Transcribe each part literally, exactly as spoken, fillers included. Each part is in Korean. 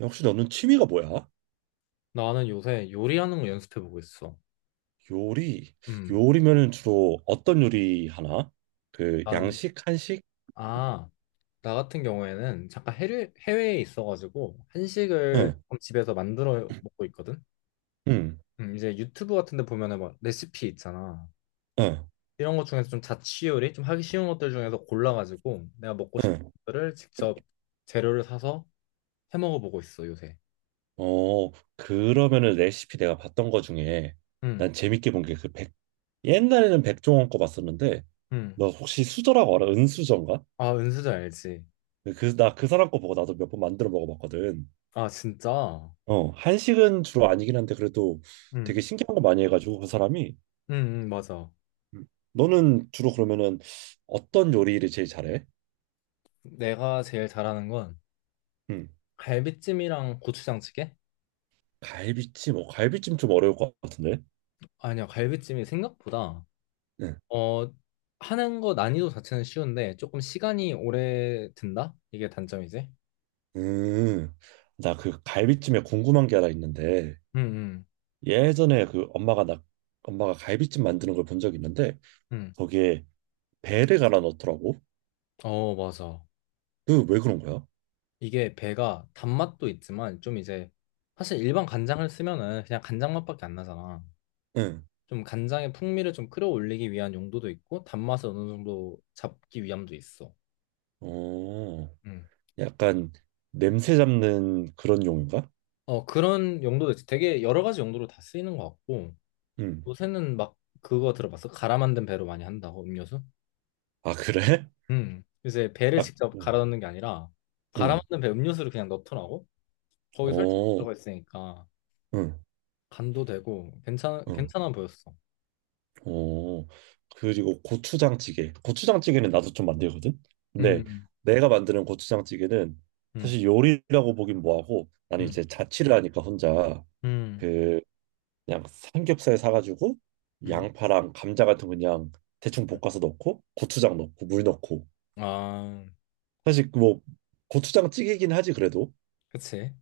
혹시 너는 취미가 뭐야? 나는 요새 요리하는 거 연습해보고 있어. 요리. 음, 요리면은 주로 어떤 요리 하나? 그 나는, 양식, 한식? 아, 나 같은 경우에는 잠깐 해외, 해외에 있어가지고 한식을 응, 조금 집에서 만들어 먹고 있거든? 응, 음, 이제 유튜브 같은 데 보면은 막 레시피 있잖아. 응, 이런 것 중에서 좀 자취 요리, 좀 하기 쉬운 것들 중에서 골라가지고 내가 먹고 싶은 응. 것들을 직접 재료를 사서 해 먹어보고 있어, 요새. 어, 그러면은 레시피 내가 봤던 거 중에 음, 난 재밌게 본 게 그 백, 옛날에는 백종원 거 봤었는데 음. 너 혹시 수저라고 알아? 은수저인가? 아, 은수저 알지? 그, 그, 나그 사람 거 보고 나도 몇 번 만들어 먹어봤거든. 아, 진짜? 어, 한식은 주로 아니긴 한데 그래도 음, 되게 신기한 거 많이 해가지고 그 사람이. 응, 응, 맞아. 음. 너는 주로 그러면은 어떤 요리를 제일 잘해? 내가 제일 잘하는 건 음. 갈비찜이랑 고추장찌개? 갈비찜, 어, 갈비찜 좀 어려울 것 같은데. 아니야, 갈비찜이 생각보다 응. 어 하는 거 난이도 자체는 쉬운데 조금 시간이 오래 든다? 이게 단점이지? 음. 나 그 갈비찜에 궁금한 게 하나 있는데 응, 응, 예전에 그 엄마가 나 엄마가 갈비찜 만드는 걸 본 적이 있는데 응. 거기에 배를 갈아 넣더라고. 어, 맞아. 그 왜 그런 거야? 이게 배가 단맛도 있지만 좀 이제 사실 일반 간장을 쓰면은 그냥 간장 맛밖에 안 나잖아. 응. 좀 간장의 풍미를 좀 끌어올리기 위한 용도도 있고 단맛을 어느 정도 잡기 위함도 있어. 어. 응. 약간 냄새 잡는 그런 용인가? 어, 그런 용도도 있지. 되게 여러 가지 용도로 다 쓰이는 것 같고. 응. 요새는 막 그거 들어봤어? 갈아 만든 배로 많이 한다고 음료수? 아, 그래? 음. 요새 배를 아, 직접 갈아 응. 넣는 게 아니라 갈아 응. 만든 배 음료수를 그냥 넣더라고. 거기 설탕 어. 들어가 있으니까 응. 간도 되고 괜찮 응. 괜찮아 보였어. 어, 그리고 고추장찌개. 고추장찌개는 나도 좀 만들거든. 근데 음. 내가 만드는 고추장찌개는 음. 사실 요리라고 보긴 뭐하고 나는 음. 이제 자취를 하니까 혼자 음. 그 그냥 삼겹살 사가지고 음. 양파랑 감자 같은 거 그냥 대충 음. 볶아서 넣고 고추장 넣고 물 넣고 아, 사실 그뭐 고추장찌개긴 하지 그래도 그치.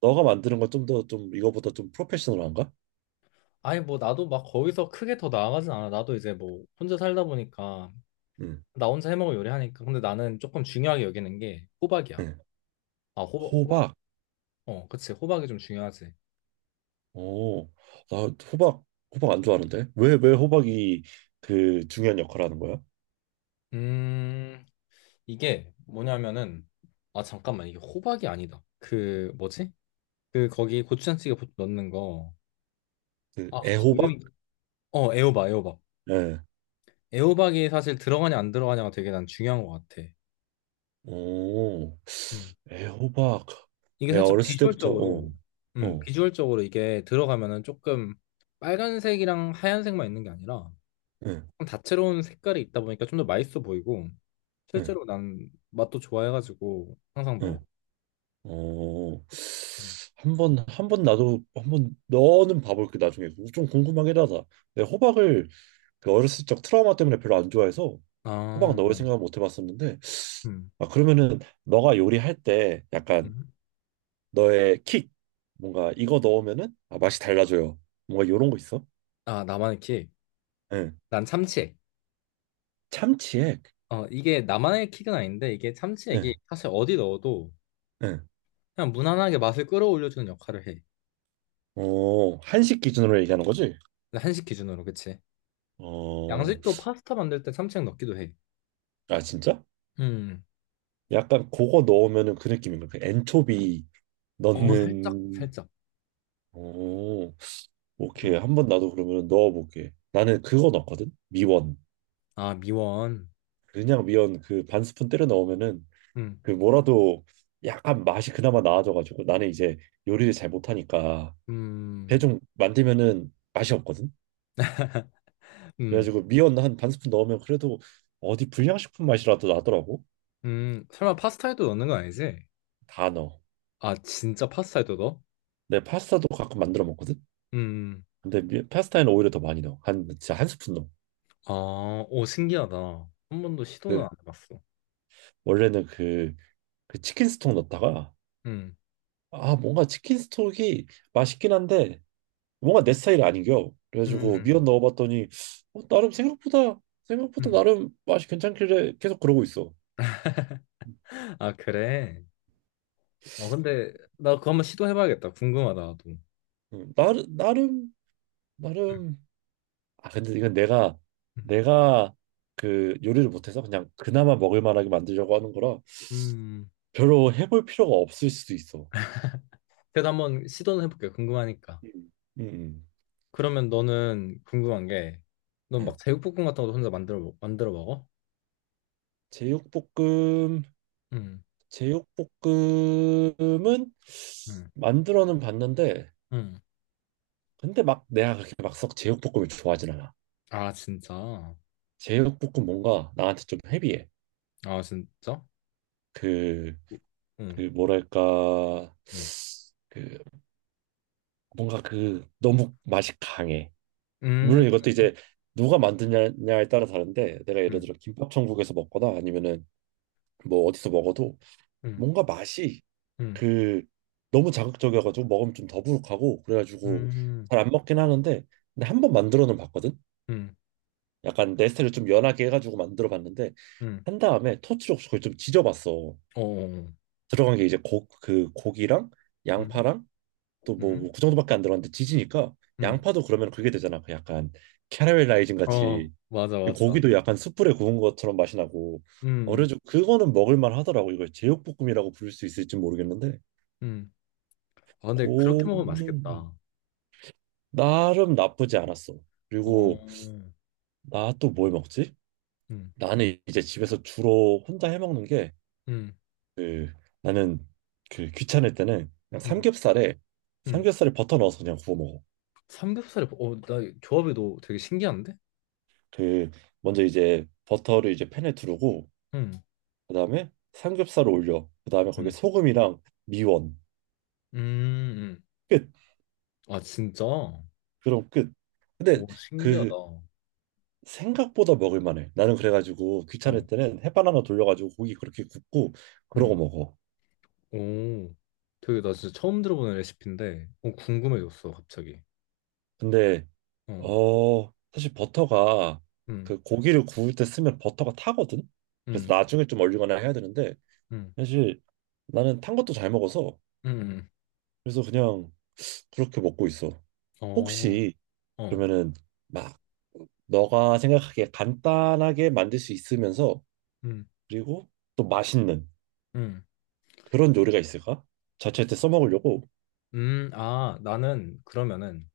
너가 만드는 건 좀 더 좀 이거보다 좀 프로페셔널한가? 아니, 뭐, 나도 막 거기서 크게 더 나아가진 않아. 나도 이제 뭐, 혼자 살다 보니까, 응. 나 혼자 해먹을 요리하니까. 근데 나는 조금 중요하게 여기는 게 호박이야. 응. 아, 호박, 호박? 호박. 어, 그치. 호박이 좀 중요하지. 어, 나 호박 호박 안 좋아하는데 왜 왜 호박이 그 중요한 역할을 하는 거야? 음. 이게 뭐냐면은 아 잠깐만 이게 호박이 아니다. 그 뭐지? 그 거기 고추장찌개 보통 넣는 거. 그 아 갑자기 애호박? 이름이 어 애호박 애호박. 예. 애호박이 사실 들어가냐 안 들어가냐가 되게 난 중요한 것 같아. 오, 음. 애호박. 이게 내가 살짝 어렸을 때부터 어, 비주얼적으로 음 어, 비주얼적으로 이게 들어가면은 조금 빨간색이랑 하얀색만 있는 게 아니라 응, 조금 다채로운 색깔이 있다 보니까 좀 더 맛있어 보이고 응, 실제로 난 맛도 좋아해가지고 항상 넣어. 응. 어, 음. 한번 한 번 나도 한 번 너는 봐볼게 나중에 좀 궁금하긴 하다. 내가 호박을 그 어렸을 적 트라우마 때문에 별로 안 좋아해서 호박 아, 넣을 음. 생각은 못 해봤었는데 음. 아 그러면은 너가 요리할 때 약간 음. 너의 킥 뭔가 이거 넣으면은 아, 맛이 달라져요. 뭔가 요런 거 있어? 아, 나만의 키. 응. 난 참치액. 참치액. 어, 이게 나만의 킥은 아닌데 이게 응. 참치액이 사실 어디 넣어도 응. 그냥 무난하게 맛을 끌어올려주는 역할을 해. 어, 한식 기준으로 얘기하는 거지? 한식 기준으로, 그치? 어. 양식도 파스타 만들 때 참치액 넣기도 해. 아, 진짜? 음. 약간 그거 넣으면은 그 느낌인가? 그 엔초비 어, 살짝, 넣는. 살짝. 오, 오케이. 음. 한 번 나도 그러면 넣어볼게. 나는 그거 넣었거든. 미원. 아, 미원. 그냥 미원 그 반 스푼 때려 넣으면은 음. 그 뭐라도 약간 맛이 그나마 나아져가지고 나는 이제 요리를 잘 못하니까 음. 대충 만들면은 맛이 없거든. 음. 그래가지고 미원 한 반 스푼 넣으면 그래도 어디 불량식품 맛이라도 나더라고. 음. 설마 파스타에도 넣는 건 아니지? 다 넣어. 아, 진짜 파스타에도 넣어? 내 파스타도 가끔 만들어 먹거든. 음. 근데 미- 파스타에는 오히려 더 많이 넣어. 한 진짜 한 스푼 넣어. 아, 오, 신기하다. 한 번도 시도는 안 그 해봤어. 원래는 그, 그 치킨 스톡 넣었다가 음. 아 뭔가 치킨 스톡이 맛있긴 한데 뭔가 내 스타일이 아닌겨. 그래가지고 미원 음. 넣어봤더니 어, 나름 생각보다 생각보다 음. 나름 맛이 괜찮길래 계속 그러고 있어. 아, 그래. 어, 근데 나 그거 한번 시도해봐야겠다. 궁금하다, 나도. 음, 나름 나름 나름 아 근데 이건 내가 음. 내가 그 요리를 못해서 그냥 그나마 먹을 만하게 만들려고 하는 거라 음. 별로 해볼 필요가 없을 수도 있어. 그래도 한번 시도는 해볼게. 궁금하니까. 음. 음, 음. 그러면 너는 궁금한 게, 넌 막 네. 제육볶음 같은 것도 혼자 만들어 먹- 만들어 먹어? 제육볶음. 응, 제육볶음은 응, 만들어는 봤는데 응. 근데 막 내가 그렇게 막썩 제육볶음을 좋아하진 않아. 아, 진짜? 제육볶음 뭔가 나한테 좀 헤비해. 아, 진짜? 그, 응, 그 뭐랄까 응, 그 뭔가 그 너무 맛이 강해. 음, 물론 이것도 이제 누가 만드냐에 따라 다른데 내가 예를 응, 들어 김밥 천국에서 먹거나 아니면은 뭐 어디서 먹어도 응, 뭔가 맛이 응, 그 너무 자극적이어가지고 먹으면 좀 더부룩하고 그래가지고 음 잘 안 먹긴 하는데 근데 한 번 만들어는 봤거든. 응, 약간 네스테를 좀 연하게 해가지고 만들어 봤는데 응, 한 다음에 토치로 그걸 좀 지져봤어. 어, 들어간 게 이제 고, 그 고기랑 응, 양파랑 또뭐 응, 뭐 그 정도밖에 안 들어갔는데 지지니까 응. 양파도 그러면 그게 되잖아. 그 약간 캐러멜라이징 어, 같이 맞아, 이 맞아. 고기도 약간 숯불에 구운 것처럼 맛이 나고 응, 어려져 그거는 먹을만 하더라고. 이걸 제육볶음이라고 부를 수 있을지 모르겠는데 응. 아, 근데 그렇게 먹으면 그거는 맛있겠다. 나름 나쁘지 않았어. 어, 그리고 나 또 뭘 먹지? 응. 나는 이제 집에서 주로 혼자 해 먹는 게 음, 그 나는 그 귀찮을 때는 그냥 음, 삼겹살에 음. 삼겹살에 버터 넣어서 그냥 구워 먹어. 삼겹살에, 어, 나 조합이 너 되게 신기한데? 그 먼저 이제 버터를 이제 팬에 두르고 음, 그다음에 삼겹살을 올려 그다음에 거기에 음, 소금이랑 미원 음, 음. 끝 아, 진짜? 그럼 끝 근데 오, 신기하다. 그 어, 생각보다 먹을 만해 나는 그래가지고 귀찮을 때는 햇반 하나 돌려가지고 고기 그렇게 굽고 그러고 음, 먹어 오. 되게 나 진짜 처음 들어보는 레시피인데, 어, 궁금해졌어, 갑자기. 근데 어, 어 사실 버터가 음, 그 고기를 구울 때 쓰면 버터가 타거든 그래서 음, 나중에 좀 얼리거나 해야 되는데 음, 사실 나는 탄 것도 잘 먹어서 음, 음. 그래서 그냥 그렇게 먹고 있어 어, 혹시 어, 그러면은 막 너가 생각하기에 간단하게 만들 수 있으면서 음, 그리고 또 맛있는 음, 그런 요리가 있을까? 자취할 때 써먹으려고. 음. 아, 나는 그러면은,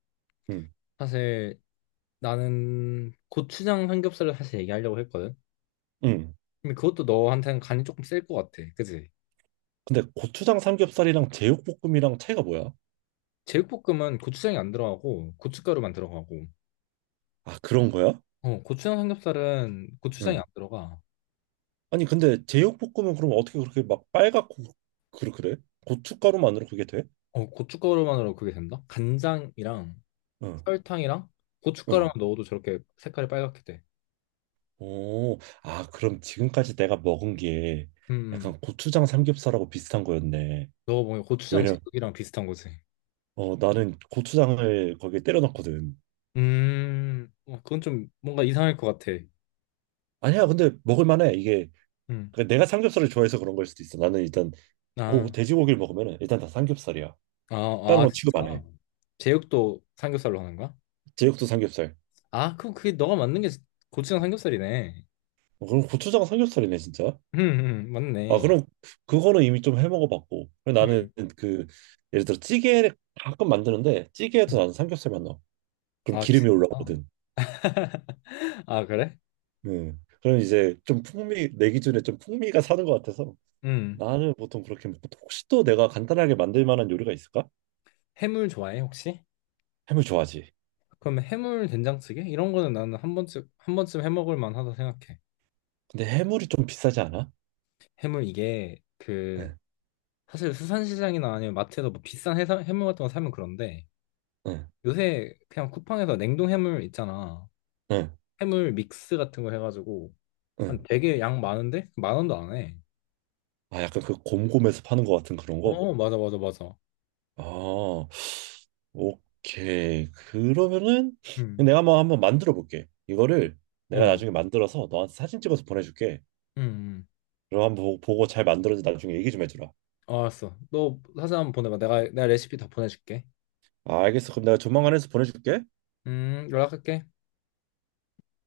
응, 사실 나는 고추장 삼겹살을 사실 얘기하려고 했거든? 응. 근데 그것도 너한테는 간이 조금 셀 것 같아. 그지? 근데 고추장 삼겹살이랑 제육볶음이랑 차이가 뭐야? 제육볶음은 고추장이 안 들어가고 고춧가루만 들어가고 아, 그런 거야? 어 고추장 삼겹살은 고추장이 안 응. 들어가 아니, 근데 제육볶음은 그럼 어떻게 그렇게 막 빨갛고 그래 그래? 고춧가루만으로 그게 돼? 어 고춧가루만으로 그게 된다? 간장이랑 응, 설탕이랑 고춧가루만 응. 넣어도 저렇게 색깔이 빨갛게 돼. 오, 아, 그럼 지금까지 내가 먹은 게 음, 음. 약간 고추장 삼겹살하고 비슷한 거였네. 넣어보면 고추장 왜냐면 제육이랑 비슷한 거지. 어, 나는 고추장을 거기에 때려 넣거든. 음, 어, 그건 좀 뭔가 이상할 것 같아. 아니야, 근데 먹을 만해. 이게 음, 그러니까 내가 삼겹살을 좋아해서 그런 걸 수도 있어. 나는 일단 고, 아, 돼지고기를 먹으면 일단 다 삼겹살이야. 아, 다른 아, 건 진짜? 취급 안 해. 제육도 삼겹살로 하는 거야? 제육도 삼겹살. 아, 그럼 그게 너가 만든 게 고추장 삼겹살이네. 어, 그럼 고추장 삼겹살이네, 진짜. 음, 음, 아, 맞네. 그럼 그거는 이미 좀 해 먹어봤고. 그리고 나는 음, 그 예를 들어 찌개를 가끔 만드는데 찌개에도 음. 나는 삼겹살만 넣어. 그럼 아, 기름이 진짜? 올라오거든. 아, 그래? 음. 그럼 이제 좀 풍미 내 기준에 좀 풍미가 사는 것 같아서 음. 나는 보통 그렇게 먹고 혹시 또 내가 간단하게 만들 만한 요리가 있을까? 해물 좋아해, 혹시? 해물 좋아하지. 그럼 해물 된장찌개? 이런 거는 나는 한 번쯤, 한 번쯤 해 먹을 만하다 생각해. 근데 해물이 좀 비싸지 않아? 해물 이게 그, 응, 사실 수산시장이나 아니면 마트에서 뭐 비싼 해사, 해물 같은 거 사면 그런데 응, 요새 그냥 쿠팡에서 냉동 해물 있잖아. 응, 해물 믹스 같은 거 해가지고 한 응. 되게 양 많은데? 만 원도 안 해. 아, 약간 그 곰곰에서 파는 것 같은 그런 거? 어, 맞아, 맞아, 맞아. 아, 오케이. 그러면은 음. 내가 한번 한번 만들어 볼게. 이거를 어, 내가 음, 나중에 만들어서 너한테 사진 찍어서 보내줄게. 음. 그럼 한번 보- 보고 잘 만들어서 나중에 얘기 좀 해주라. 어, 알았어. 너 사진 한번 보내봐. 내가, 내가 레시피 다 보내줄게. 아, 알겠어. 그럼 내가 조만간 해서 보내줄게. 음, 연락할게.